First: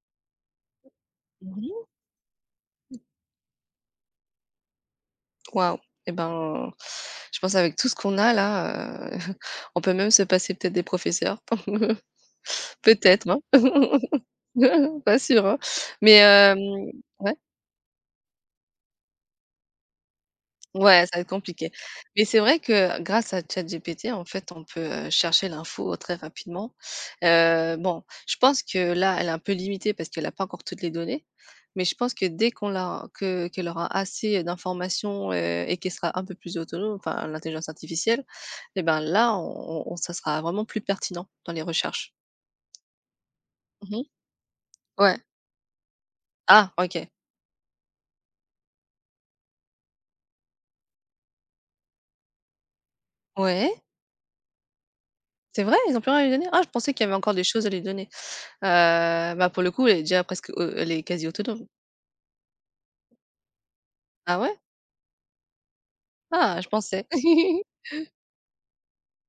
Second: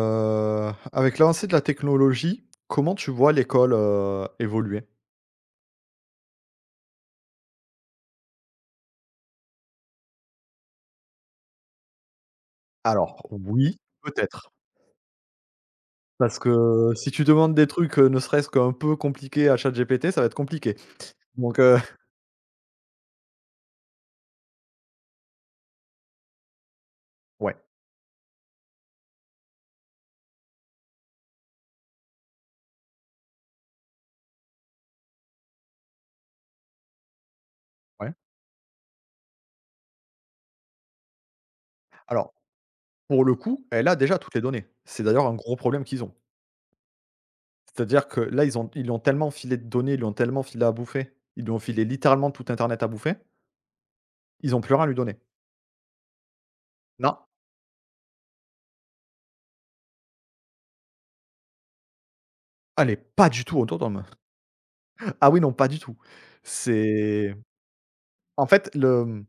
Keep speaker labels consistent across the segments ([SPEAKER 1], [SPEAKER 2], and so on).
[SPEAKER 1] Avec l'avancée de la
[SPEAKER 2] Mmh.
[SPEAKER 1] technologie, comment tu vois l'école, évoluer?
[SPEAKER 2] Waouh! Et ben, je pense avec tout ce qu'on a là, on peut même se passer peut-être des professeurs.
[SPEAKER 1] Alors
[SPEAKER 2] Peut-être, hein.
[SPEAKER 1] oui, peut-être,
[SPEAKER 2] Pas sûr, hein. Mais
[SPEAKER 1] parce
[SPEAKER 2] hem,
[SPEAKER 1] que si tu
[SPEAKER 2] ouais.
[SPEAKER 1] demandes des trucs, ne serait-ce qu'un peu compliqués à ChatGPT, ça va être compliqué.
[SPEAKER 2] Ouais, ça va être
[SPEAKER 1] Donc
[SPEAKER 2] compliqué. Mais c'est vrai que grâce à ChatGPT, en fait, on peut, chercher l'info très rapidement.
[SPEAKER 1] Ouais,
[SPEAKER 2] Bon, je pense que là, elle est un peu limitée parce qu'elle a pas encore toutes les données, mais je pense que dès qu'on l'a que qu'elle aura assez d'informations, et qu'elle sera un peu plus autonome, enfin l'intelligence
[SPEAKER 1] ouais.
[SPEAKER 2] artificielle, eh ben là, on ça sera vraiment plus pertinent dans les recherches.
[SPEAKER 1] Alors, pour le coup, elle a
[SPEAKER 2] Mmh.
[SPEAKER 1] déjà toutes les données. C'est
[SPEAKER 2] Ouais.
[SPEAKER 1] d'ailleurs un gros problème qu'ils ont.
[SPEAKER 2] Ah, OK.
[SPEAKER 1] C'est-à-dire que là, ils lui ont tellement filé de données, ils lui ont tellement filé à bouffer, ils lui ont filé littéralement tout internet à bouffer,
[SPEAKER 2] Ouais,
[SPEAKER 1] ils ont plus rien à lui donner.
[SPEAKER 2] c'est vrai? Ils ont plus rien à lui donner? Ah, je pensais qu'il y avait
[SPEAKER 1] Non,
[SPEAKER 2] encore des choses à lui donner. Heu, bah, pour le coup, elle est déjà presque au elle est quasi autonome.
[SPEAKER 1] elle est pas du tout autonome.
[SPEAKER 2] Ah ouais?
[SPEAKER 1] Ah oui, non, pas du tout.
[SPEAKER 2] Ah, je pensais.
[SPEAKER 1] C'est, en fait, le…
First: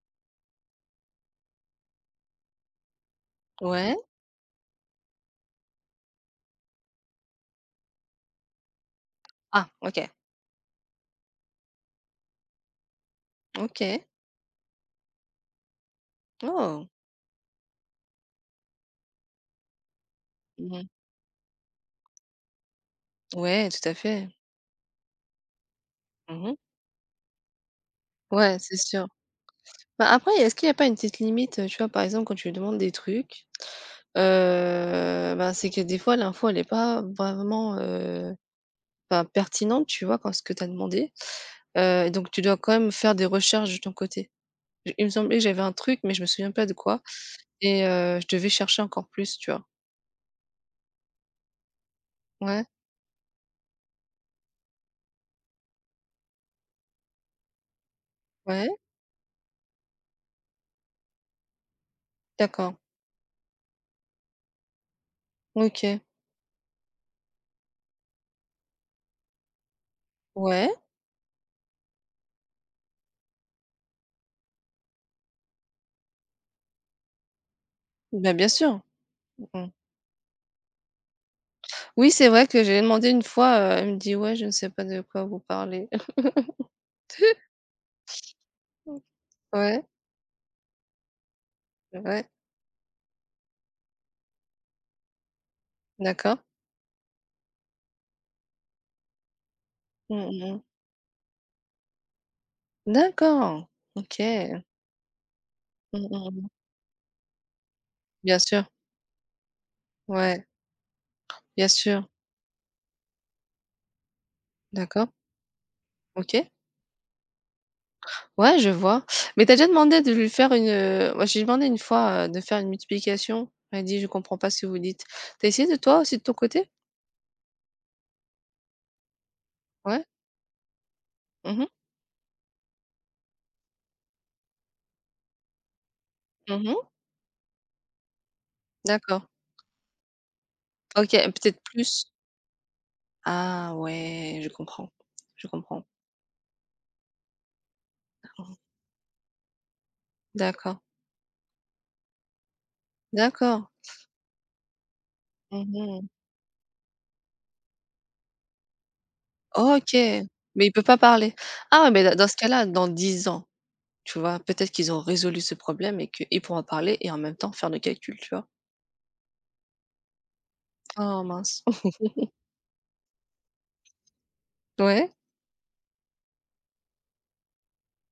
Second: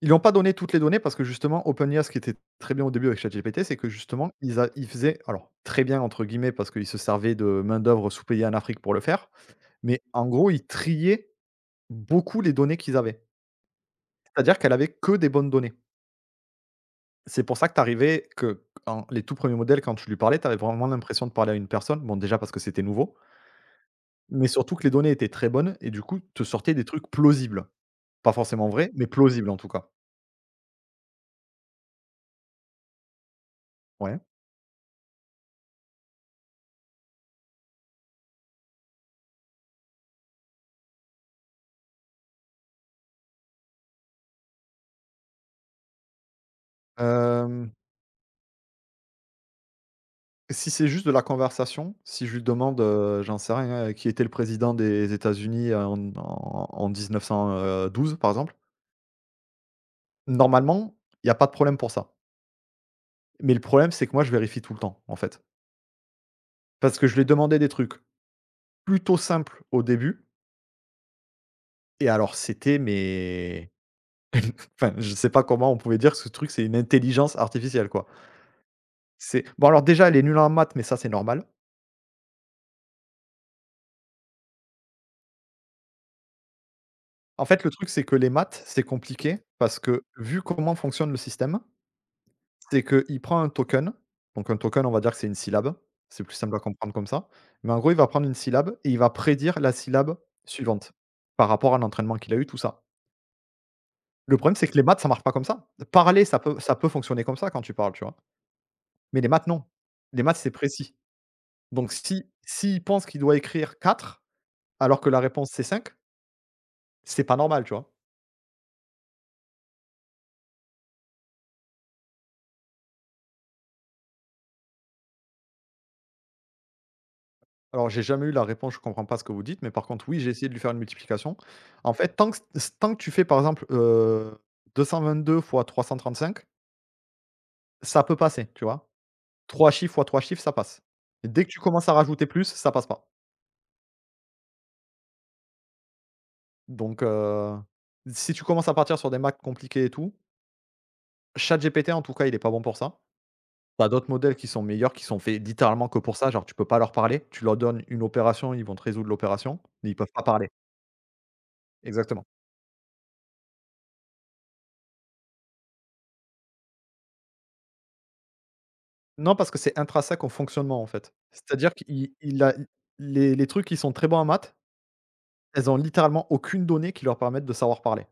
[SPEAKER 1] Ils lui ont pas donné toutes les données parce que justement OpenAI, ce qui était très bien au début avec ChatGPT, c'est que
[SPEAKER 2] Ouais.
[SPEAKER 1] justement ils faisaient, alors «très bien» entre guillemets parce qu'ils se servaient de main-d'œuvre sous-payée en Afrique pour le faire,
[SPEAKER 2] Ah,
[SPEAKER 1] mais
[SPEAKER 2] OK.
[SPEAKER 1] en gros, ils triaient beaucoup les données qu'ils avaient.
[SPEAKER 2] OK.
[SPEAKER 1] C'est-à-dire qu'elle avait que des bonnes données.
[SPEAKER 2] Oh!
[SPEAKER 1] C'est pour ça que t'arrivais que quand les tout premiers modèles, quand tu lui parlais, t'avais
[SPEAKER 2] Mmh.
[SPEAKER 1] vraiment l'impression de parler à une personne. Bon, déjà parce que c'était nouveau,
[SPEAKER 2] Ouais, tout à fait.
[SPEAKER 1] mais surtout que les données étaient très bonnes et du coup, te
[SPEAKER 2] Mmh.
[SPEAKER 1] sortaient des trucs plausibles. Pas
[SPEAKER 2] Ouais,
[SPEAKER 1] forcément
[SPEAKER 2] c'est
[SPEAKER 1] vrais,
[SPEAKER 2] sûr.
[SPEAKER 1] mais plausibles en tout cas.
[SPEAKER 2] Bah, après, est-ce qu'il y a pas une petite limite, tu vois, par exemple, quand tu lui demandes des trucs,
[SPEAKER 1] Ouais.
[SPEAKER 2] bah, c'est que des fois l'info elle est pas vraiment, bah, pertinente, tu vois? Quand ce que tu as demandé, donc tu dois quand même faire des recherches de ton côté. J il me semblait que j'avais un truc, mais je me souviens pas de quoi
[SPEAKER 1] Hem
[SPEAKER 2] et je devais chercher encore plus, tu vois?
[SPEAKER 1] Si c'est juste de la conversation, si je lui
[SPEAKER 2] Ouais,
[SPEAKER 1] demande, j'en sais rien, qui était le président des États-Unis en 1912 par exemple,
[SPEAKER 2] ouais,
[SPEAKER 1] normalement, il y a pas de problème pour ça.
[SPEAKER 2] d'accord.
[SPEAKER 1] Mais le problème, c'est que moi je vérifie tout le temps, en fait.
[SPEAKER 2] OK.
[SPEAKER 1] Parce que je lui ai demandé des trucs plutôt simples au début
[SPEAKER 2] Ouais.
[SPEAKER 1] et alors c'était, mais enfin, je sais pas comment on pouvait dire que ce truc, c'est une intelligence artificielle, quoi.
[SPEAKER 2] Bah, bien sûr.
[SPEAKER 1] C'est
[SPEAKER 2] Mmh.
[SPEAKER 1] bon, alors déjà, elle est nulle en maths, mais ça, c'est normal.
[SPEAKER 2] Oui, c'est vrai que j'ai demandé une fois, elle me dit: «Ouais, je ne sais pas de quoi vous parlez».
[SPEAKER 1] En fait, le truc, c'est que les maths, c'est compliqué parce
[SPEAKER 2] Ouais,
[SPEAKER 1] que vu comment fonctionne le système…
[SPEAKER 2] ouais,
[SPEAKER 1] C'est qu'il prend un token, donc un token, on va dire que c'est une syllabe, c'est plus
[SPEAKER 2] d'accord.
[SPEAKER 1] simple à comprendre comme ça, mais en gros, il va prendre une syllabe et il va prédire la syllabe
[SPEAKER 2] Mmh mh.
[SPEAKER 1] suivante par rapport à l'entraînement qu'il a eu, tout ça.
[SPEAKER 2] D'accord. OK.
[SPEAKER 1] Le problème,
[SPEAKER 2] Mmh
[SPEAKER 1] c'est que les maths, ça marche pas comme ça.
[SPEAKER 2] mh,
[SPEAKER 1] Parler,
[SPEAKER 2] mmh.
[SPEAKER 1] ça peut fonctionner comme ça quand tu parles, tu vois?
[SPEAKER 2] Bien sûr.
[SPEAKER 1] Mais les maths, non. Les maths,
[SPEAKER 2] Ouais,
[SPEAKER 1] c'est précis.
[SPEAKER 2] bien
[SPEAKER 1] Donc
[SPEAKER 2] sûr.
[SPEAKER 1] si s'il pense qu'il doit écrire 4 alors que
[SPEAKER 2] D'accord.
[SPEAKER 1] la réponse c'est cinq,
[SPEAKER 2] OK.
[SPEAKER 1] c'est pas normal, tu vois?
[SPEAKER 2] Ouais, je vois. Mais tu as déjà demandé de lui faire moi, j'ai demandé une fois, de faire une multiplication. Elle dit: «Je comprends pas ce que vous dites». Tu as essayé de toi aussi de ton côté?
[SPEAKER 1] Alors, j'ai jamais eu la réponse «je comprends pas ce que vous dites», mais par
[SPEAKER 2] Ouais?
[SPEAKER 1] contre, oui, j'ai essayé de lui faire une multiplication.
[SPEAKER 2] Mmh mh.
[SPEAKER 1] En fait, tant que tu fais, par exemple, 222 fois 335,
[SPEAKER 2] Mmh mh.
[SPEAKER 1] ça peut passer, tu vois.
[SPEAKER 2] D'accord.
[SPEAKER 1] 3 chiffres fois 3 chiffres, ça passe.
[SPEAKER 2] OK,
[SPEAKER 1] Et dès que
[SPEAKER 2] peut-être
[SPEAKER 1] tu commences à
[SPEAKER 2] plus.
[SPEAKER 1] rajouter plus, ça passe pas.
[SPEAKER 2] Ah ouais, je comprends, je comprends.
[SPEAKER 1] Donc, si tu commences à partir sur des maths compliquées et tout,
[SPEAKER 2] D'accord,
[SPEAKER 1] ChatGPT, en tout cas, il est pas bon pour ça.
[SPEAKER 2] d'accord.
[SPEAKER 1] T'as d'autres modèles qui sont meilleurs, qui sont faits littéralement que
[SPEAKER 2] Mmh.
[SPEAKER 1] pour ça. Genre, tu peux pas leur parler. Tu leur donnes une opération, ils vont te résoudre l'opération, mais
[SPEAKER 2] OK,
[SPEAKER 1] ils peuvent pas parler.
[SPEAKER 2] mais il peut pas parler. Ah, mais da
[SPEAKER 1] Exactement.
[SPEAKER 2] dans ce cas-là, dans 10 ans, tu vois, peut-être qu'ils ont résolu ce problème et qu'ils pourront parler et en même temps faire le calcul, tu vois?
[SPEAKER 1] Non, parce que c'est intrinsèque au fonctionnement, en fait.
[SPEAKER 2] Oh mince.
[SPEAKER 1] C'est-à-dire qu'il il a les trucs qui sont très bons en maths,
[SPEAKER 2] Ouais,
[SPEAKER 1] elles ont littéralement aucune donnée qui leur permette de savoir parler.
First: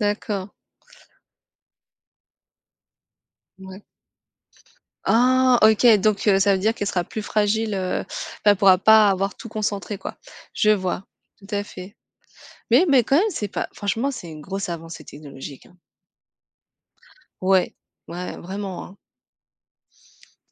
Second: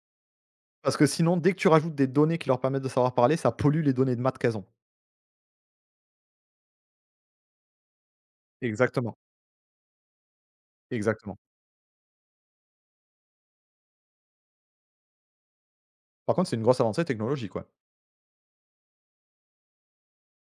[SPEAKER 2] d'accord.
[SPEAKER 1] Parce que sinon, dès que tu rajoutes des données qui leur permettent de savoir parler, ça
[SPEAKER 2] Ouais.
[SPEAKER 1] pollue les données de maths qu'elles ont.
[SPEAKER 2] Ah, OK, donc ça veut dire qu'elle sera plus fragile, enfin, elle pourra pas
[SPEAKER 1] Exactement,
[SPEAKER 2] avoir tout concentré, quoi. Je vois,
[SPEAKER 1] exactement.
[SPEAKER 2] tout à fait. Mais quand même, c'est pas franchement, c'est une grosse avancée technologique, hein.
[SPEAKER 1] Par contre, c'est une grosse avancée technologique, ouais.
[SPEAKER 2] Ouais, ouais, vraiment, hein.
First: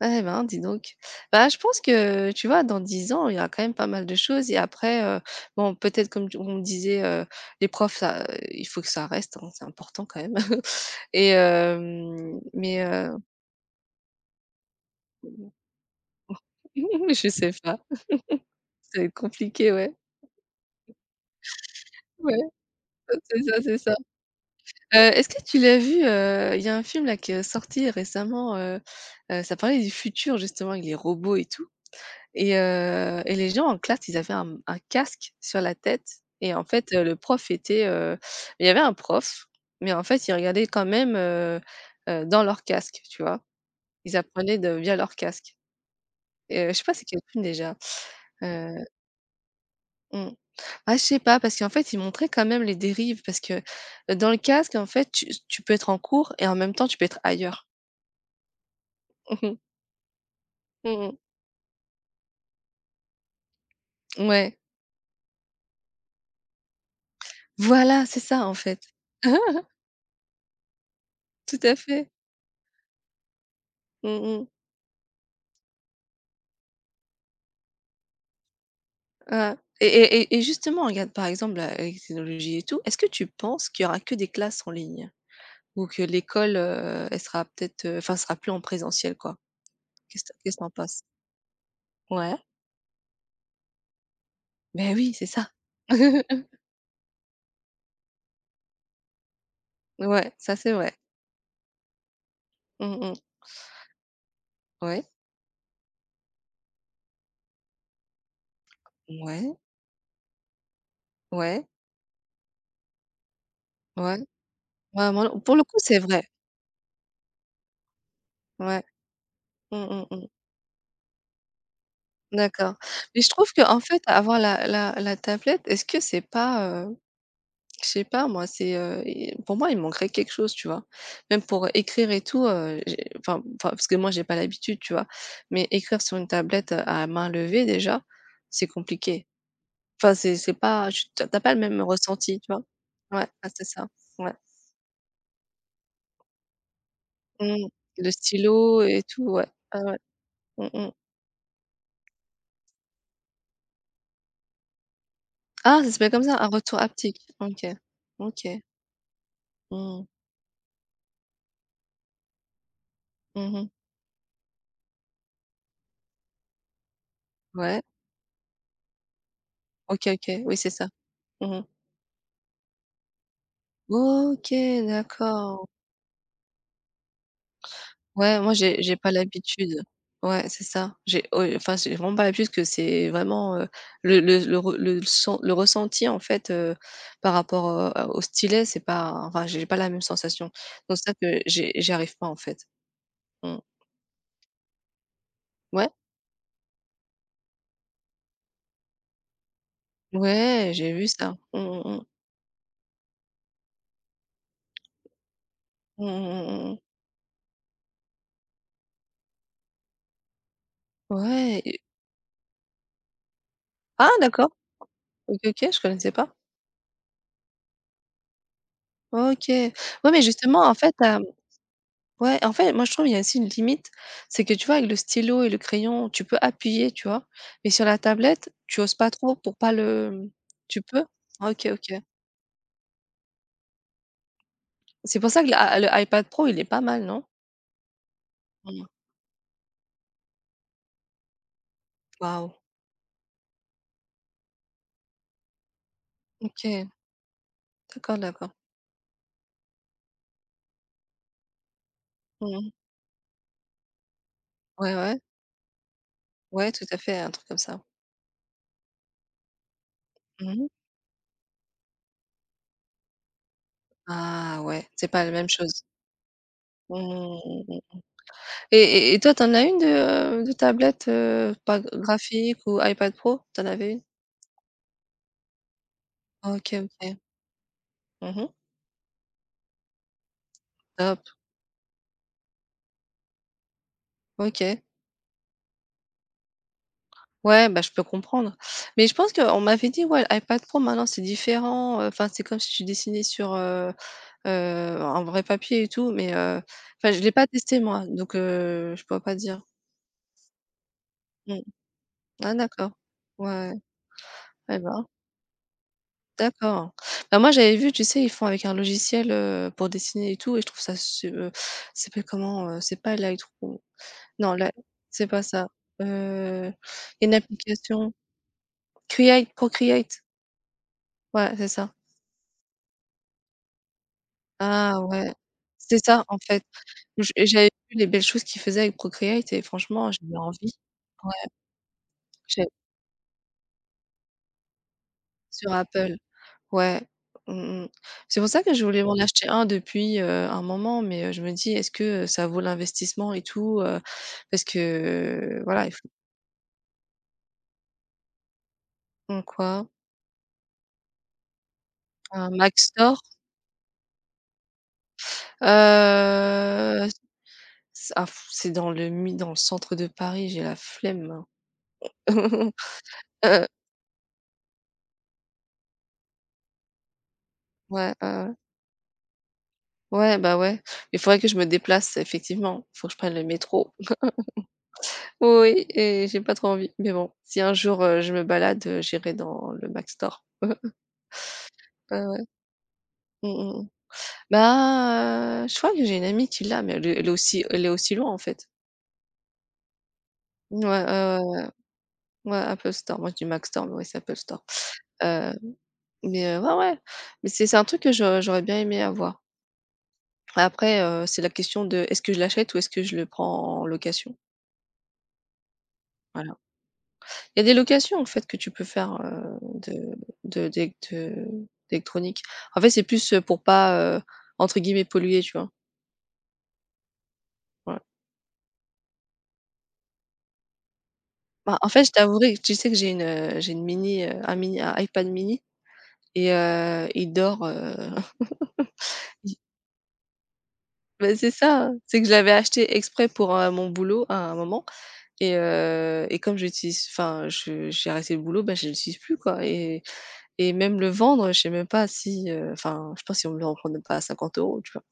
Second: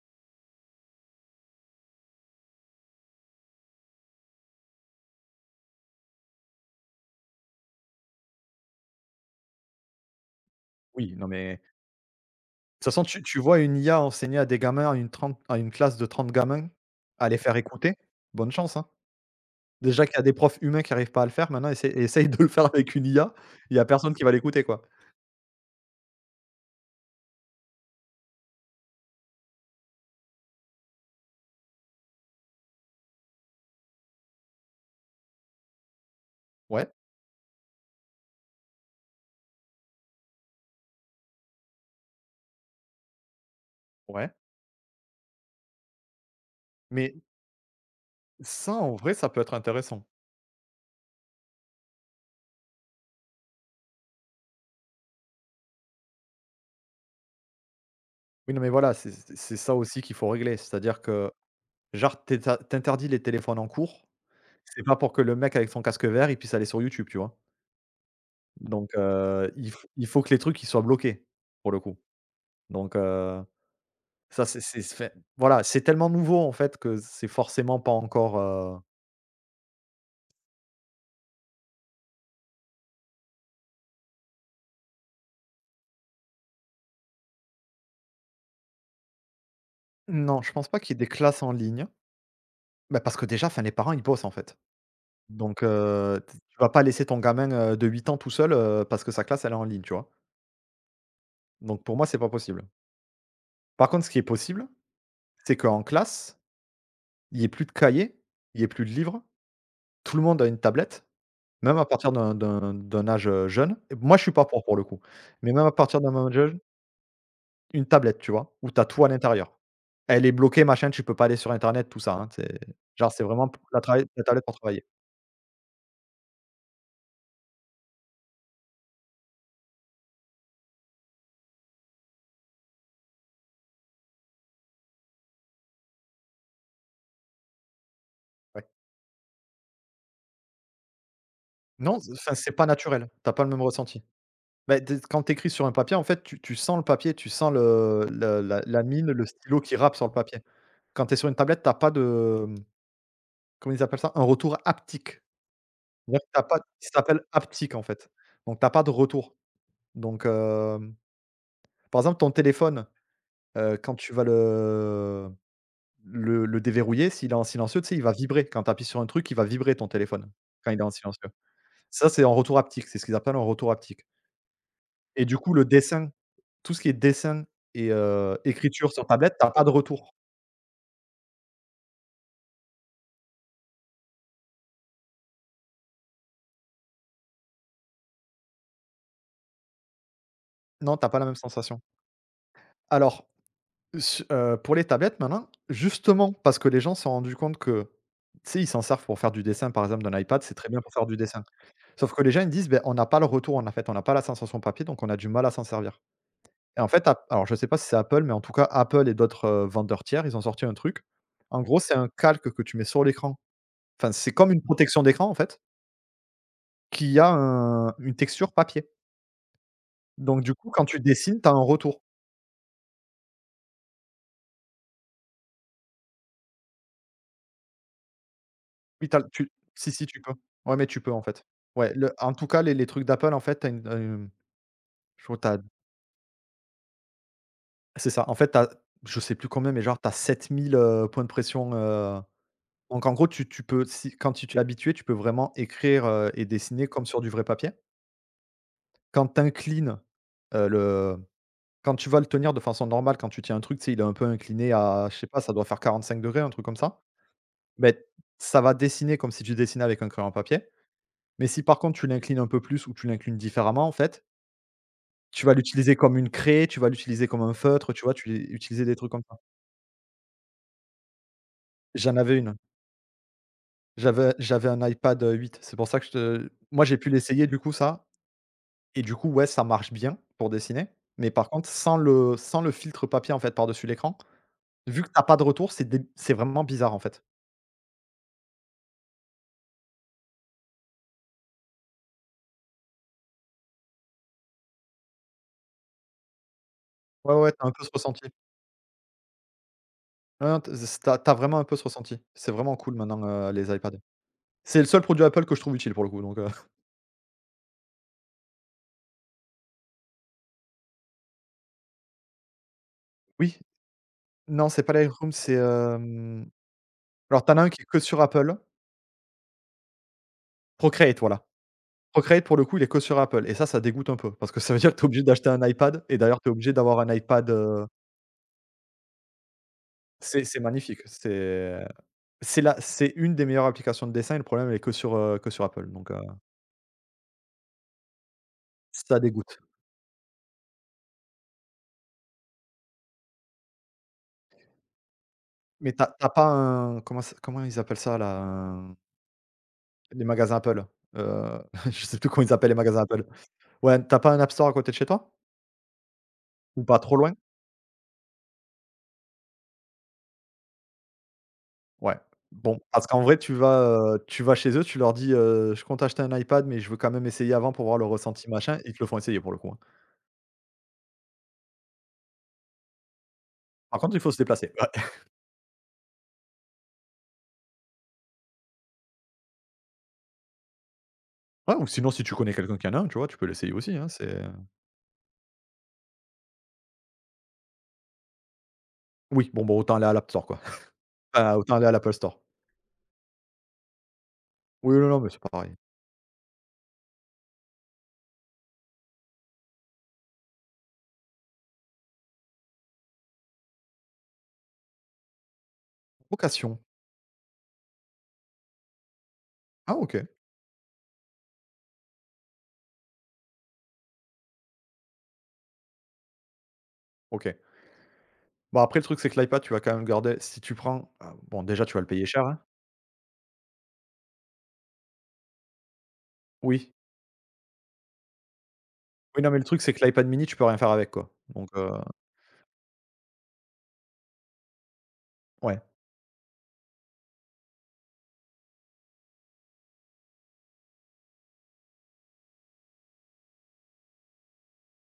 [SPEAKER 2] Eh ben, dis donc. Bah, je pense que, tu vois, dans 10 ans, il y aura quand même pas mal de choses et après, bon, peut-être comme tu on disait, les profs, ça, il faut que ça reste, hein, c'est important quand même.
[SPEAKER 1] Oui,
[SPEAKER 2] Et
[SPEAKER 1] non, mais
[SPEAKER 2] mais
[SPEAKER 1] de toute façon, tu vois une IA enseigner à des gamins, à une classe de 30 gamins,
[SPEAKER 2] je
[SPEAKER 1] à les
[SPEAKER 2] sais
[SPEAKER 1] faire
[SPEAKER 2] pas,
[SPEAKER 1] écouter, bonne chance, hein.
[SPEAKER 2] c'est compliqué, ouais.
[SPEAKER 1] Déjà qu'il y a des profs humains qui arrivent pas à le faire, maintenant essaye
[SPEAKER 2] Ouais,
[SPEAKER 1] de le faire avec une IA,
[SPEAKER 2] c'est ça,
[SPEAKER 1] il
[SPEAKER 2] c'est
[SPEAKER 1] y a
[SPEAKER 2] ça.
[SPEAKER 1] personne qui va l'écouter, quoi.
[SPEAKER 2] Est-ce que tu l'as vu, il y a un film là qui est sorti récemment, ça parlait du futur justement avec les robots et tout. Et les gens en classe, ils avaient un casque sur la tête et en
[SPEAKER 1] Ouais,
[SPEAKER 2] fait, il y avait un prof, mais en fait, il regardait quand même, dans leur casque, tu vois? Ils
[SPEAKER 1] ouais,
[SPEAKER 2] apprenaient de via leur casque et je sais pas c'est
[SPEAKER 1] mais…
[SPEAKER 2] quel film déjà? Heu,
[SPEAKER 1] Ça, en vrai, ça peut être intéressant.
[SPEAKER 2] mmh, ah, je sais pas parce qu'en fait, ils montraient quand même les dérives parce que, dans le casque, en fait, tu peux être en cours et en même temps, tu peux être ailleurs.
[SPEAKER 1] Oui, non, mais voilà,
[SPEAKER 2] Mmh mh.
[SPEAKER 1] c'est ça aussi qu'il faut régler. C'est-à-dire
[SPEAKER 2] Mmh.
[SPEAKER 1] que, genre, t'interdis les téléphones en cours,
[SPEAKER 2] Ouais.
[SPEAKER 1] c'est pas pour que le mec avec son casque vert, il puisse aller sur YouTube, tu vois?
[SPEAKER 2] Voilà, c'est ça, en fait.
[SPEAKER 1] Donc il faut que les trucs, ils soient bloqués,
[SPEAKER 2] Tout
[SPEAKER 1] pour
[SPEAKER 2] à
[SPEAKER 1] le coup.
[SPEAKER 2] fait.
[SPEAKER 1] Donc
[SPEAKER 2] Mmh
[SPEAKER 1] ça,
[SPEAKER 2] mh.
[SPEAKER 1] c'est s fait voilà, c'est tellement nouveau, en fait, que c'est forcément pas encore,
[SPEAKER 2] Justement, regarde, par exemple, la avec les technologies et tout, est-ce que tu penses qu'il y aura que des classes en ligne? Ou que l'école, elle sera peut-être, enfin, sera plus en présentiel, quoi?
[SPEAKER 1] non, je
[SPEAKER 2] Qu'est-ce que
[SPEAKER 1] pense
[SPEAKER 2] tu
[SPEAKER 1] pas qu'il y ait
[SPEAKER 2] penses?
[SPEAKER 1] des classes en ligne.
[SPEAKER 2] Ouais,
[SPEAKER 1] Bah, parce que déjà, enfin, les parents, ils bossent, en fait.
[SPEAKER 2] ben oui, c'est ça.
[SPEAKER 1] Donc t tu vas pas laisser ton gamin, de 8 ans tout seul, parce que sa classe, elle est en ligne, tu vois?
[SPEAKER 2] Ouais, ça, c'est vrai.
[SPEAKER 1] Donc pour moi, c'est pas possible.
[SPEAKER 2] Mmh mh.
[SPEAKER 1] Par contre, ce qui est possible,
[SPEAKER 2] Ouais,
[SPEAKER 1] c'est qu'en classe, il y ait plus de cahiers, il y ait plus de livres,
[SPEAKER 2] ouais,
[SPEAKER 1] tout le monde a une tablette,
[SPEAKER 2] ouais,
[SPEAKER 1] même à partir d'un âge, jeune. Et moi,
[SPEAKER 2] ouais.
[SPEAKER 1] je suis pas pour, pour le coup,
[SPEAKER 2] Ouais, moi,
[SPEAKER 1] mais
[SPEAKER 2] pour le
[SPEAKER 1] même à
[SPEAKER 2] coup, c'est
[SPEAKER 1] partir d'un
[SPEAKER 2] vrai.
[SPEAKER 1] âge jeune, une tablette, tu vois? Où tu
[SPEAKER 2] Ouais.
[SPEAKER 1] as tout à l'intérieur.
[SPEAKER 2] Mmh, mmh mh.
[SPEAKER 1] Elle
[SPEAKER 2] Mmh.
[SPEAKER 1] est bloquée, machin, tu peux pas aller sur internet, tout ça, hein. C'est
[SPEAKER 2] D'accord.
[SPEAKER 1] genre,
[SPEAKER 2] Mais
[SPEAKER 1] c'est
[SPEAKER 2] je
[SPEAKER 1] vraiment
[SPEAKER 2] trouve que
[SPEAKER 1] pour
[SPEAKER 2] en
[SPEAKER 1] la
[SPEAKER 2] fait,
[SPEAKER 1] travailler, la
[SPEAKER 2] avoir
[SPEAKER 1] tablette, pour travailler.
[SPEAKER 2] la tablette, est-ce que c'est pas, je sais pas moi, et pour moi, il manquerait quelque chose, tu vois? Même pour écrire et tout, j'ai enfin enfin, parce que moi, j'ai pas l'habitude, tu vois? Mais écrire sur une tablette, à main levée déjà,
[SPEAKER 1] Ouais.
[SPEAKER 2] c'est compliqué. Enfin, c'est pas tu as pas le même
[SPEAKER 1] Non, c Enfin,
[SPEAKER 2] ressenti, tu
[SPEAKER 1] c'est
[SPEAKER 2] vois?
[SPEAKER 1] pas naturel.
[SPEAKER 2] Ouais,
[SPEAKER 1] T'as pas
[SPEAKER 2] ah,
[SPEAKER 1] le même
[SPEAKER 2] c'est ça,
[SPEAKER 1] ressenti.
[SPEAKER 2] ouais.
[SPEAKER 1] Beh, tu Quand tu écris sur un papier, en fait, tu sens le papier, tu sens
[SPEAKER 2] Mmh. Le
[SPEAKER 1] le
[SPEAKER 2] stylo
[SPEAKER 1] la
[SPEAKER 2] et
[SPEAKER 1] mine,
[SPEAKER 2] tout,
[SPEAKER 1] le
[SPEAKER 2] ouais.
[SPEAKER 1] stylo qui
[SPEAKER 2] Ah
[SPEAKER 1] rappe
[SPEAKER 2] ouais.
[SPEAKER 1] sur le papier.
[SPEAKER 2] Mmh mh.
[SPEAKER 1] Quand tu es sur une tablette, tu as pas de, comment ils appellent ça? Un retour haptique.
[SPEAKER 2] Ah, ça s'appelle
[SPEAKER 1] C'est-à-dire
[SPEAKER 2] comme ça,
[SPEAKER 1] que tu
[SPEAKER 2] un
[SPEAKER 1] pas
[SPEAKER 2] retour
[SPEAKER 1] ça
[SPEAKER 2] haptique?
[SPEAKER 1] s'appelle
[SPEAKER 2] OK.
[SPEAKER 1] haptique, en fait.
[SPEAKER 2] OK.
[SPEAKER 1] Donc t'as pas de retour.
[SPEAKER 2] Mmh.
[SPEAKER 1] Donc, par exemple, ton téléphone,
[SPEAKER 2] Mmh.
[SPEAKER 1] quand tu vas le déverrouiller, s'il est en silencieux,
[SPEAKER 2] Ouais.
[SPEAKER 1] tu sais, il va vibrer. Quand tu appuies sur un truc, il va vibrer ton
[SPEAKER 2] OK,
[SPEAKER 1] téléphone,
[SPEAKER 2] OK. Oui, c'est
[SPEAKER 1] quand il est
[SPEAKER 2] ça.
[SPEAKER 1] en silencieux.
[SPEAKER 2] Mmh.
[SPEAKER 1] Ça, c'est en retour haptique, c'est ce qu'ils appellent un retour haptique.
[SPEAKER 2] OK,
[SPEAKER 1] Et du coup,
[SPEAKER 2] d'accord.
[SPEAKER 1] tout ce qui est dessin et
[SPEAKER 2] Ouais, moi
[SPEAKER 1] écriture
[SPEAKER 2] j'ai
[SPEAKER 1] sur
[SPEAKER 2] pas
[SPEAKER 1] tablette, t'as pas de
[SPEAKER 2] l'habitude.
[SPEAKER 1] retour.
[SPEAKER 2] Ouais, c'est ça. J'ai Ouais, enfin, j'ai vraiment pas l'habitude que c'est vraiment, le re le sen le ressenti en fait, par rapport, à au stylet, c'est pas enfin, j'ai pas la même sensation.
[SPEAKER 1] Non,
[SPEAKER 2] Donc
[SPEAKER 1] t'as
[SPEAKER 2] c'est ça
[SPEAKER 1] pas la même
[SPEAKER 2] que
[SPEAKER 1] sensation.
[SPEAKER 2] j'y arrive pas en fait.
[SPEAKER 1] Alors,
[SPEAKER 2] Mmh.
[SPEAKER 1] Su pour les tablettes maintenant,
[SPEAKER 2] Ouais.
[SPEAKER 1] justement, parce que les gens se sont rendus compte que, tu sais, ils s'en servent pour faire du dessin, par exemple, d'un iPad, c'est très
[SPEAKER 2] Ouais,
[SPEAKER 1] bien
[SPEAKER 2] j'ai
[SPEAKER 1] pour faire
[SPEAKER 2] vu
[SPEAKER 1] du
[SPEAKER 2] ça.
[SPEAKER 1] dessin.
[SPEAKER 2] Mmh mh mh.
[SPEAKER 1] Sauf que les gens, ils disent: «ben, on n'a pas le retour, en fait, on n'a pas la sensation papier, donc on a du mal à s'en servir»
[SPEAKER 2] Mmh mh.
[SPEAKER 1] et en fait, App alors je sais pas si c'est Apple, mais en tout cas, Apple et d'autres, vendeurs tiers, ils ont sorti un truc. En
[SPEAKER 2] Ouais,
[SPEAKER 1] gros, c'est un calque que tu mets sur l'écran.
[SPEAKER 2] ah,
[SPEAKER 1] Enfin, c'est
[SPEAKER 2] d'accord!
[SPEAKER 1] comme une protection d'écran, en
[SPEAKER 2] OK,
[SPEAKER 1] fait,
[SPEAKER 2] OK, je connaissais pas.
[SPEAKER 1] qui a un une texture papier.
[SPEAKER 2] OK. Ouais, mais
[SPEAKER 1] Donc du
[SPEAKER 2] justement
[SPEAKER 1] coup,
[SPEAKER 2] en
[SPEAKER 1] quand
[SPEAKER 2] fait,
[SPEAKER 1] tu dessines, tu as un retour.
[SPEAKER 2] ouais, en fait, moi, je trouve il y a aussi une limite, c'est que, tu vois, avec le stylo et le crayon, tu peux appuyer, tu vois? Mais sur la tablette, tu oses
[SPEAKER 1] Oui,
[SPEAKER 2] pas
[SPEAKER 1] tu le
[SPEAKER 2] trop
[SPEAKER 1] tu
[SPEAKER 2] pour pas
[SPEAKER 1] si, si, tu
[SPEAKER 2] le
[SPEAKER 1] peux. Ouais,
[SPEAKER 2] tu
[SPEAKER 1] mais tu
[SPEAKER 2] peux?
[SPEAKER 1] peux, en fait.
[SPEAKER 2] Ah, OK,
[SPEAKER 1] Ouais,
[SPEAKER 2] OK.
[SPEAKER 1] le en tout cas, les trucs d'Apple, en fait, tu as une,
[SPEAKER 2] C'est
[SPEAKER 1] je
[SPEAKER 2] pour
[SPEAKER 1] crois
[SPEAKER 2] ça
[SPEAKER 1] tu
[SPEAKER 2] que
[SPEAKER 1] as,
[SPEAKER 2] l'a le iPad Pro, il est pas mal, non?
[SPEAKER 1] c'est ça, en fait, tu as,
[SPEAKER 2] Mmh.
[SPEAKER 1] je sais plus combien, mais genre tu as 7 000 points de pression,
[SPEAKER 2] Waouh!
[SPEAKER 1] donc en gros, tu peux, si quand tu t'y habitué, tu peux vraiment écrire, et dessiner
[SPEAKER 2] OK.
[SPEAKER 1] comme sur du vrai papier.
[SPEAKER 2] D'accord, d'accord.
[SPEAKER 1] Quand t'inclines inclines, le quand tu vas le tenir de
[SPEAKER 2] Mmh.
[SPEAKER 1] façon normale, quand tu tiens un truc, tu sais, il est un peu incliné
[SPEAKER 2] Ouais,
[SPEAKER 1] à, je
[SPEAKER 2] ouais.
[SPEAKER 1] sais pas, ça doit faire 45 degrés, un truc
[SPEAKER 2] Ouais,
[SPEAKER 1] comme
[SPEAKER 2] tout à
[SPEAKER 1] ça.
[SPEAKER 2] fait, un truc comme ça.
[SPEAKER 1] Mais ça va dessiner comme si tu dessinais avec un crayon à papier,
[SPEAKER 2] Mmh.
[SPEAKER 1] mais si par contre tu l'inclines un peu plus ou tu l'inclines différemment, en fait…
[SPEAKER 2] Ah ouais, c'est pas la
[SPEAKER 1] Tu
[SPEAKER 2] même
[SPEAKER 1] vas
[SPEAKER 2] chose.
[SPEAKER 1] l'utiliser comme une craie, tu vas l'utiliser
[SPEAKER 2] Mmh.
[SPEAKER 1] comme un
[SPEAKER 2] Mmh.
[SPEAKER 1] feutre, tu vois? Tu l'es
[SPEAKER 2] Et
[SPEAKER 1] utiliser des trucs
[SPEAKER 2] et
[SPEAKER 1] comme
[SPEAKER 2] toi,
[SPEAKER 1] ça.
[SPEAKER 2] t'en as une de tablette, pas
[SPEAKER 1] J'en avais une.
[SPEAKER 2] graphique ou iPad Pro? T'en avais une?
[SPEAKER 1] J'avais un iPad, 8. C'est pour ça que je te…
[SPEAKER 2] OK,
[SPEAKER 1] Moi, j'ai pu
[SPEAKER 2] OK.
[SPEAKER 1] l'essayer du coup, ça,
[SPEAKER 2] Mmh.
[SPEAKER 1] et du coup, ouais, ça marche bien pour dessiner,
[SPEAKER 2] Top.
[SPEAKER 1] mais par contre sans le filtre papier, en fait, par-dessus l'écran,
[SPEAKER 2] OK.
[SPEAKER 1] vu que t'as pas de retour, c'est vraiment bizarre, en fait.
[SPEAKER 2] Ouais, bah, je peux comprendre. Mais je pense qu'on m'avait dit: «Ouais, iPad Pro maintenant c'est différent, enfin c'est comme si tu dessinais sur, heu, un vrai papier et tout», mais enfin je l'ai
[SPEAKER 1] Ouais,
[SPEAKER 2] pas
[SPEAKER 1] ouais, t'as un
[SPEAKER 2] testé
[SPEAKER 1] peu ce
[SPEAKER 2] moi
[SPEAKER 1] ressenti.
[SPEAKER 2] donc je pourrais pas dire.
[SPEAKER 1] Non, non, t z tu as vraiment
[SPEAKER 2] Mmh.
[SPEAKER 1] un peu ce ressenti. C'est
[SPEAKER 2] Ah,
[SPEAKER 1] vraiment
[SPEAKER 2] d'accord.
[SPEAKER 1] cool maintenant,
[SPEAKER 2] Ouais,
[SPEAKER 1] les iPads.
[SPEAKER 2] eh
[SPEAKER 1] C'est le seul
[SPEAKER 2] ben,
[SPEAKER 1] produit Apple que je trouve utile pour le coup, donc
[SPEAKER 2] d'accord. Bah, moi j'avais vu, tu sais, ils font avec un logiciel, pour dessiner et tout et je trouve ça su ça s'appelle comment, C'est pas
[SPEAKER 1] oui,
[SPEAKER 2] Lightroom. Non,
[SPEAKER 1] non,
[SPEAKER 2] là,
[SPEAKER 1] c'est pas
[SPEAKER 2] c'est
[SPEAKER 1] Lightroom,
[SPEAKER 2] pas
[SPEAKER 1] c'est,
[SPEAKER 2] ça.
[SPEAKER 1] hem
[SPEAKER 2] Heu, il y a une
[SPEAKER 1] alors tu as un qui est que
[SPEAKER 2] application.
[SPEAKER 1] sur Apple,
[SPEAKER 2] Procreate.
[SPEAKER 1] Procreate, voilà.
[SPEAKER 2] Ouais, c'est ça.
[SPEAKER 1] Procreate, pour le coup, il est que sur Apple et ça dégoûte un peu parce que ça veut dire que
[SPEAKER 2] Ah
[SPEAKER 1] tu es obligé
[SPEAKER 2] ouais,
[SPEAKER 1] d'acheter un
[SPEAKER 2] c'est
[SPEAKER 1] iPad et
[SPEAKER 2] ça en
[SPEAKER 1] d'ailleurs tu es
[SPEAKER 2] fait.
[SPEAKER 1] obligé d'avoir un
[SPEAKER 2] Je
[SPEAKER 1] iPad,
[SPEAKER 2] J'avais vu les belles choses qu'ils faisaient avec Procreate et franchement, j'avais
[SPEAKER 1] c'est
[SPEAKER 2] envie.
[SPEAKER 1] magnifique.
[SPEAKER 2] Ouais,
[SPEAKER 1] C'est c'est
[SPEAKER 2] j'ai
[SPEAKER 1] la c'est une des meilleures applications de dessin et le problème, elle est que sur
[SPEAKER 2] sur
[SPEAKER 1] Apple, donc
[SPEAKER 2] Apple, ouais. Mmh mh. C'est pour ça que je voulais m'en
[SPEAKER 1] ça
[SPEAKER 2] acheter
[SPEAKER 1] dégoûte.
[SPEAKER 2] un depuis, un moment, mais je me dis: «Est-ce que, ça vaut l'investissement et tout?» Parce que, voilà, il
[SPEAKER 1] Mais tu as
[SPEAKER 2] faut
[SPEAKER 1] tu as pas un... comment ça comment ils appellent ça, là? Un
[SPEAKER 2] un quoi?
[SPEAKER 1] Les magasins Apple, heu, je sais plus comment
[SPEAKER 2] Un
[SPEAKER 1] ils appellent les
[SPEAKER 2] Mac
[SPEAKER 1] magasins
[SPEAKER 2] Store?
[SPEAKER 1] Apple. Ouais, tu as pas un App Store à côté de chez toi? Ou pas
[SPEAKER 2] Heu,
[SPEAKER 1] trop loin?
[SPEAKER 2] c ah, pff, c'est dans le mi dans le centre de Paris, j'ai la flemme.
[SPEAKER 1] Ouais. Bon, parce qu'en vrai,
[SPEAKER 2] Heu,
[SPEAKER 1] tu vas chez eux, tu leur dis, «Je compte acheter un iPad, mais je veux quand même essayer avant pour voir le
[SPEAKER 2] ouais,
[SPEAKER 1] ressenti,
[SPEAKER 2] heu
[SPEAKER 1] machin», ils te le font essayer pour le coup, hein.
[SPEAKER 2] Ouais, bah, ouais. Il faudrait que je me déplace effectivement. Il faut que je prenne le métro.
[SPEAKER 1] Par contre, il faut se déplacer. Ouais.
[SPEAKER 2] Oui et j'ai pas trop envie, mais bon, si un jour, je me balade, j'irai dans le Mac Store.
[SPEAKER 1] Ouais, ou sinon, si
[SPEAKER 2] Ouais,
[SPEAKER 1] tu
[SPEAKER 2] ouais.
[SPEAKER 1] connais quelqu'un qui en a un, tu vois, tu peux
[SPEAKER 2] Mmh
[SPEAKER 1] l'essayer
[SPEAKER 2] mh.
[SPEAKER 1] aussi, hein, c'est...
[SPEAKER 2] Bah, je crois que j'ai une amie qui l'a, mais elle est aussi loin en fait.
[SPEAKER 1] oui, bon, bon, autant aller à l'App Store, quoi.
[SPEAKER 2] Ouais, ouais,
[SPEAKER 1] Enfin,
[SPEAKER 2] ouais,
[SPEAKER 1] autant aller à l'Apple Store.
[SPEAKER 2] ouais, Apple Store. Moi je dis Mac Store, mais ouais, c'est Apple Store.
[SPEAKER 1] Oui, non, non, mais c'est
[SPEAKER 2] Heu,
[SPEAKER 1] pareil.
[SPEAKER 2] mais ouais, ouais, mais c'est un truc que je j'aurais bien aimé avoir. Après, c'est la question de est-ce que je l'achète ou est-ce que je le prends en location? Voilà.
[SPEAKER 1] Location.
[SPEAKER 2] Il y a des locations en fait que tu peux faire,
[SPEAKER 1] Ah, OK,
[SPEAKER 2] de d'élect d'électronique. En fait, c'est plus, pour pas, entre guillemets «polluer», tu vois?
[SPEAKER 1] OK.
[SPEAKER 2] Voilà.
[SPEAKER 1] Bon, après, le truc, c'est que l'iPad, tu vas quand même le garder si tu prends... ah, bon,
[SPEAKER 2] Bah,
[SPEAKER 1] déjà,
[SPEAKER 2] en
[SPEAKER 1] tu vas
[SPEAKER 2] fait,
[SPEAKER 1] le
[SPEAKER 2] je
[SPEAKER 1] payer cher,
[SPEAKER 2] t'avouerai,
[SPEAKER 1] hein.
[SPEAKER 2] que tu sais que j'ai une mini, un mini un iPad mini et
[SPEAKER 1] Oui.
[SPEAKER 2] il dort,
[SPEAKER 1] Oui, non,
[SPEAKER 2] il
[SPEAKER 1] mais le truc, c'est que l'iPad mini, tu peux rien faire avec, quoi.
[SPEAKER 2] bah, c'est
[SPEAKER 1] Donc,
[SPEAKER 2] ça, hein. C'est que je l'avais acheté exprès pour, mon boulot à un moment
[SPEAKER 1] ouais.
[SPEAKER 2] et comme j'utilise enfin, je j'ai arrêté le boulot, bah, je l'utilise plus quoi et même le vendre, je sais même pas si, enfin, je pense si on me le revend pas à 50 euros, tu vois?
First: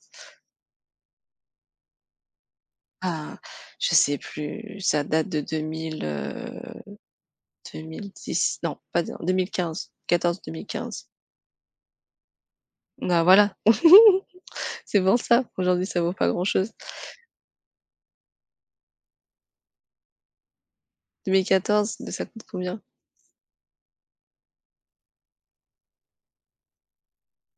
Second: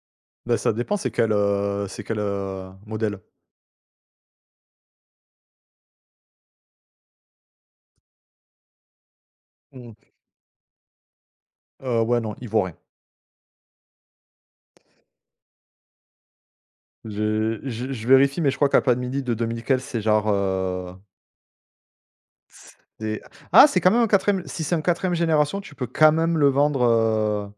[SPEAKER 1] Ben, ça dépend, c'est quel, modèle?
[SPEAKER 2] Ah, je sais plus, ça date de 2010, non, pas de
[SPEAKER 1] Mmh.
[SPEAKER 2] 2015-14-2015.
[SPEAKER 1] Ouais, non, ivoirien.
[SPEAKER 2] Bah, voilà, c'est pour ça, aujourd'hui ça vaut pas grand chose.
[SPEAKER 1] Je vérifie, mais je crois qu'à pas de midi de 2015, c'est genre,
[SPEAKER 2] 2014, de ça coûte combien?
[SPEAKER 1] c'est... ah, c'est quand même un quatrième, si c'est un quatrième génération, tu peux quand même le vendre,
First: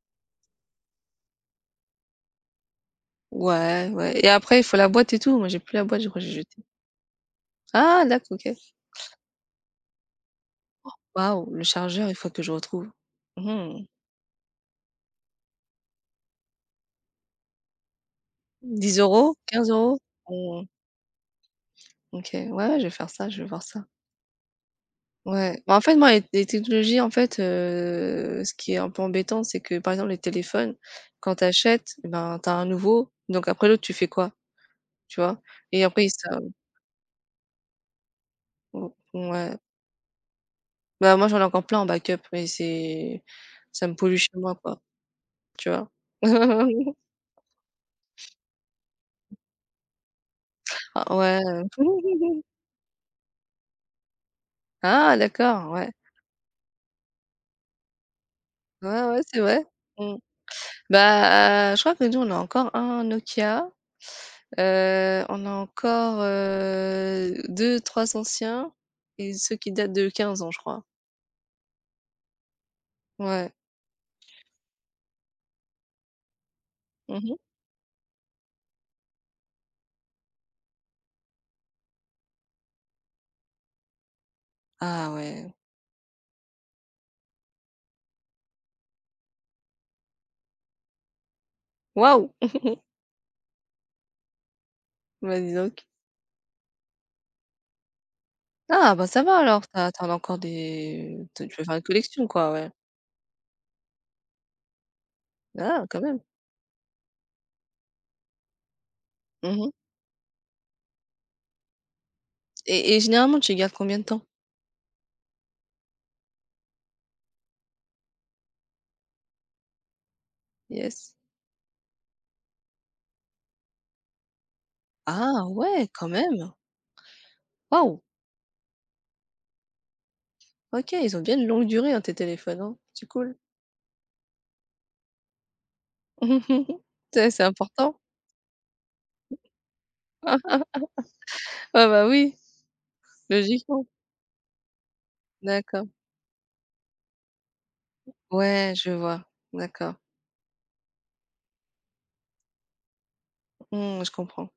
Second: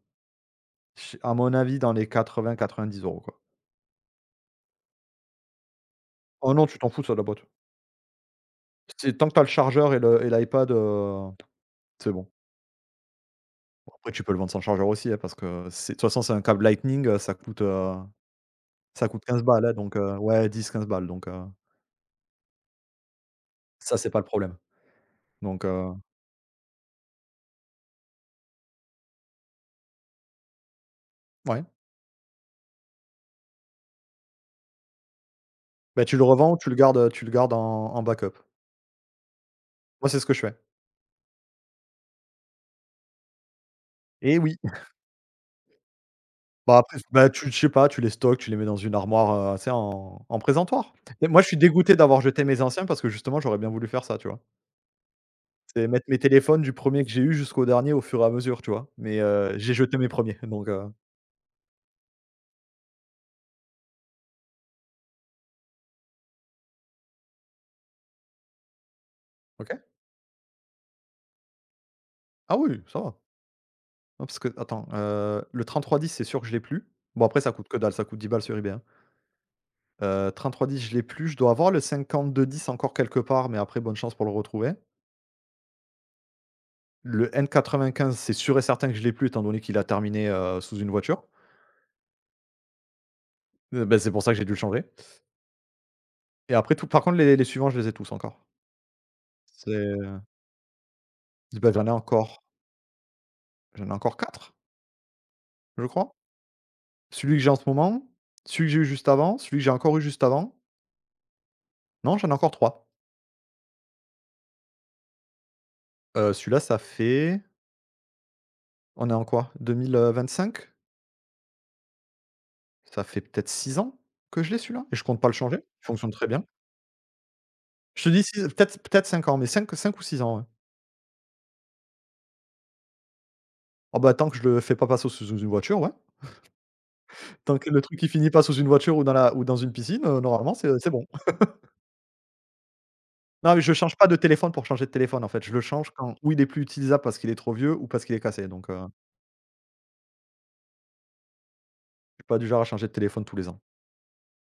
[SPEAKER 1] ch... à mon avis, dans les 90 €, quoi.
[SPEAKER 2] Ouais, ouais et après il faut la boîte et tout, moi j'ai plus la boîte, je crois que j'ai
[SPEAKER 1] Oh
[SPEAKER 2] jeté.
[SPEAKER 1] non, tu t'en fous, ça, de la boîte.
[SPEAKER 2] Ah, d'accord, OK.
[SPEAKER 1] C'est tant que t'as le chargeur et le et l'iPad,
[SPEAKER 2] Waouh, le chargeur,
[SPEAKER 1] c'est
[SPEAKER 2] il
[SPEAKER 1] bon.
[SPEAKER 2] faut que je retrouve. Mmh mh.
[SPEAKER 1] Bon, après, tu peux le vendre sans chargeur aussi, hein, parce que c'est... de toute façon, c'est un câble Lightning, ça coûte
[SPEAKER 2] 10 €?
[SPEAKER 1] 15 balles, hein,
[SPEAKER 2] 15
[SPEAKER 1] donc
[SPEAKER 2] €?
[SPEAKER 1] ouais,
[SPEAKER 2] Mmh,
[SPEAKER 1] dix quinze balles, donc
[SPEAKER 2] OK, ouais, ouais, je vais faire ça, je vais voir ça.
[SPEAKER 1] ça, c'est pas le problème,
[SPEAKER 2] Ouais,
[SPEAKER 1] donc
[SPEAKER 2] bah, en fait, moi, les technologies, en fait, ce qui est un peu embêtant, c'est que, par exemple, les téléphones, quand tu
[SPEAKER 1] ouais.
[SPEAKER 2] achètes, eh ben, tu as un nouveau, donc après l'autre, tu fais quoi? Tu vois? Et
[SPEAKER 1] Bah,
[SPEAKER 2] après,
[SPEAKER 1] tu le revends ou tu le gardes en backup.
[SPEAKER 2] mmh, ouais.
[SPEAKER 1] Moi, c'est ce que je fais.
[SPEAKER 2] Bah, moi, j'en ai encore plein en backup, mais c'est ça me pollue chez
[SPEAKER 1] Et
[SPEAKER 2] moi,
[SPEAKER 1] oui,
[SPEAKER 2] quoi, tu vois?
[SPEAKER 1] bah, après, bah, tu... je sais pas, tu les stockes, tu les mets dans une armoire, tu sais, en présentoir.
[SPEAKER 2] Ah
[SPEAKER 1] Et
[SPEAKER 2] ouais.
[SPEAKER 1] moi, je suis dégoûté d'avoir jeté mes anciens parce que justement, j'aurais bien voulu faire ça, tu vois?
[SPEAKER 2] Ah, d'accord,
[SPEAKER 1] C'est
[SPEAKER 2] ouais.
[SPEAKER 1] mettre mes téléphones du premier que j'ai eu jusqu'au dernier au fur et à mesure, tu vois?
[SPEAKER 2] Ouais,
[SPEAKER 1] Mais,
[SPEAKER 2] ouais, c'est vrai.
[SPEAKER 1] j'ai jeté mes
[SPEAKER 2] Mmh.
[SPEAKER 1] premiers, donc,
[SPEAKER 2] Bah, je crois que nous, on a encore un Nokia. On a encore, 2-3 anciens et ceux qui
[SPEAKER 1] OK.
[SPEAKER 2] datent de 15 ans, je crois.
[SPEAKER 1] Ah oui, ça va.
[SPEAKER 2] Ouais.
[SPEAKER 1] Non, parce que attends, le 3310, c'est sûr que je l'ai plus. Bon,
[SPEAKER 2] Mmh.
[SPEAKER 1] après, ça coûte que dalle, ça coûte 10 balles sur eBay, hein. 3310, je l'ai plus. Je dois avoir le 5210 encore quelque part, mais après, bonne chance pour le retrouver.
[SPEAKER 2] Ah ouais.
[SPEAKER 1] Le N95, c'est sûr et certain que je l'ai plus étant donné qu'il a terminé, sous une voiture.
[SPEAKER 2] Waouh!
[SPEAKER 1] Bah, c'est pour ça que j'ai dû le changer,
[SPEAKER 2] Bah, dis donc.
[SPEAKER 1] et après tout, par contre, les suivants, je les ai tous encore.
[SPEAKER 2] Ah, bah, ça va alors.
[SPEAKER 1] C'est
[SPEAKER 2] T'as as as encore des tu peux
[SPEAKER 1] bah,
[SPEAKER 2] faire une
[SPEAKER 1] j'en ai
[SPEAKER 2] collection
[SPEAKER 1] encore
[SPEAKER 2] quoi, ouais.
[SPEAKER 1] j'en ai encore 4, je
[SPEAKER 2] Ah, quand
[SPEAKER 1] crois.
[SPEAKER 2] même.
[SPEAKER 1] Celui que j'ai en ce moment, celui que j'ai eu juste avant, celui que
[SPEAKER 2] Mmh
[SPEAKER 1] j'ai encore eu juste avant. Non, j'en ai encore 3.
[SPEAKER 2] et généralement, tu les gardes combien de temps?
[SPEAKER 1] Celui-là, ça fait... on est en quoi? 2025?
[SPEAKER 2] Yes.
[SPEAKER 1] Ça fait peut-être 6 ans que je l'ai, celui-là, et je compte pas le
[SPEAKER 2] Ah
[SPEAKER 1] changer. Il
[SPEAKER 2] ouais, quand
[SPEAKER 1] fonctionne très bien.
[SPEAKER 2] même. Waouh!
[SPEAKER 1] Je te dis 6 peut-être ans, mais 5 5 ou 6 ans, ouais.
[SPEAKER 2] OK, ils ont bien une longue durée, hein, tes téléphones, hein. C'est cool.
[SPEAKER 1] Ah bah, tant que je le fais pas passer sous une voiture, ouais.
[SPEAKER 2] Tu C'est
[SPEAKER 1] Tant que le
[SPEAKER 2] important.
[SPEAKER 1] truc, il finit pas sous une voiture ou dans une piscine, normalement c'est bon.
[SPEAKER 2] Ah bah, oui.
[SPEAKER 1] Non, mais je
[SPEAKER 2] Logiquement,
[SPEAKER 1] change pas de téléphone pour changer de téléphone, en fait, je le
[SPEAKER 2] d'accord.
[SPEAKER 1] change quand ou il est plus utilisable parce qu'il est trop vieux, ou parce qu'il est cassé, donc,
[SPEAKER 2] Ouais,
[SPEAKER 1] je
[SPEAKER 2] je vois, d'accord.
[SPEAKER 1] suis pas du genre à changer de téléphone tous les ans.
[SPEAKER 2] Mmh, je comprends.